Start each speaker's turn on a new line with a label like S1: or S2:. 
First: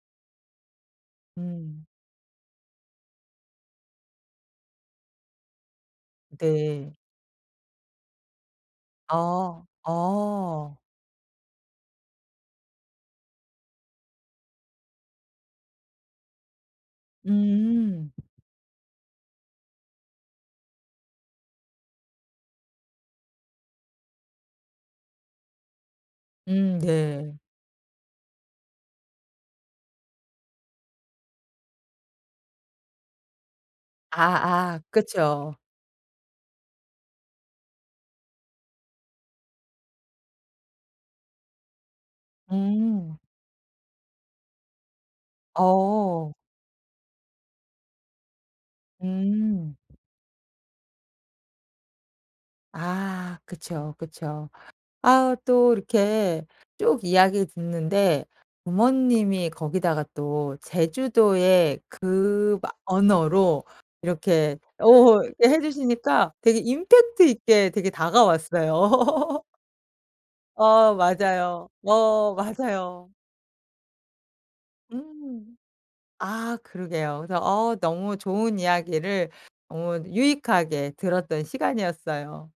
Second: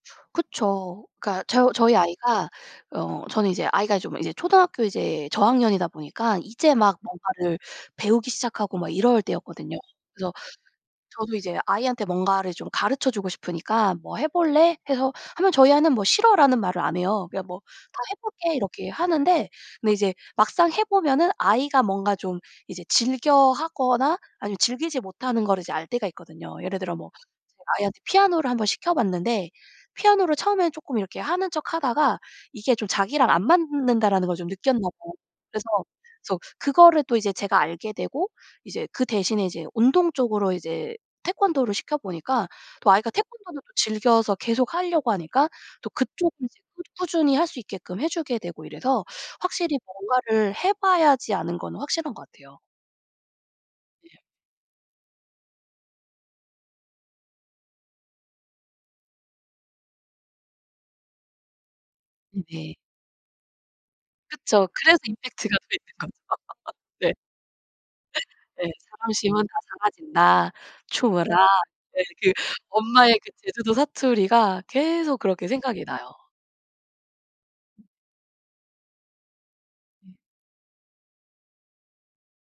S1: 그쵸. 그러니까 저
S2: 음.
S1: 저희 아이가 어 저는 이제 아이가 좀 이제 초등학교 이제 저학년이다 보니까 이제
S2: 네.
S1: 막 뭔가를 배우기 시작하고 막 이럴
S2: 아.
S1: 때였거든요. 그래서
S2: 아.
S1: 저도 이제 아이한테 뭔가를 좀 가르쳐 주고 싶으니까 "뭐 해 볼래?" 해서 하면 저희 아이는 뭐 "싫어."라는 말을 안 해요. 그냥 뭐 "다
S2: 음.
S1: 해 볼게." 이렇게 하는데 근데 이제 막상 해 보면은 아이가 뭔가 좀 이제 즐겨 하거나 아니면 즐기지 못하는 거를 이제 알 때가 있거든요. 예를
S2: 음.
S1: 들어 뭐
S2: 네.
S1: 이제 아이한테 피아노를 한번 시켜 봤는데 피아노를 처음에는 쪼끔 이렇게 하는 척하다가 이게 좀 자기랑 안 맞는다라는 걸 좀
S2: 아.
S1: 느꼈나
S2: 아.
S1: 봐요.
S2: 그쵸.
S1: 그래서 그래서 그거를 또 이제 제가 알게 되고 이제 그 대신에 이제 운동 쪽으로 이제 태권도를 시켜 보니까 또 아이가
S2: 음.
S1: 태권도는 즐겨서 계속하려고 하니까 또 그쪽으로
S2: 어.
S1: 이제 꾸준히 할 수 있게끔 해 주게 되고 이래서
S2: 음.
S1: 확실히 뭔가를 해 봐야지 아는 건 확실한 것 같아요.
S2: 아. 그쵸,
S1: 예.
S2: 그쵸. 아으 또 이렇게 쭉 이야기를 듣는데 부모님이 거기다가 또 제주도의
S1: 음.
S2: 그
S1: 네.
S2: 막 언어로 이렇게
S1: 그쵸. 그래서
S2: 어 이렇게
S1: 임팩트가
S2: 해
S1: 되는 거죠.
S2: 주시니까 되게
S1: 네.
S2: 임팩트 있게 되게
S1: 네.
S2: 다가왔어요.
S1: "사랑심은 다 사라진다.
S2: 어
S1: 충어라."
S2: 맞아요,
S1: 예 그
S2: 어 맞아요.
S1: 엄마의 그 제주도 사투리가 계속 그렇게
S2: 음.
S1: 생각이 나요.
S2: 아. 그러게요. 그래서 어 너무 좋은 이야기를 어
S1: 음.
S2: 유익하게 들었던 시간이었어요.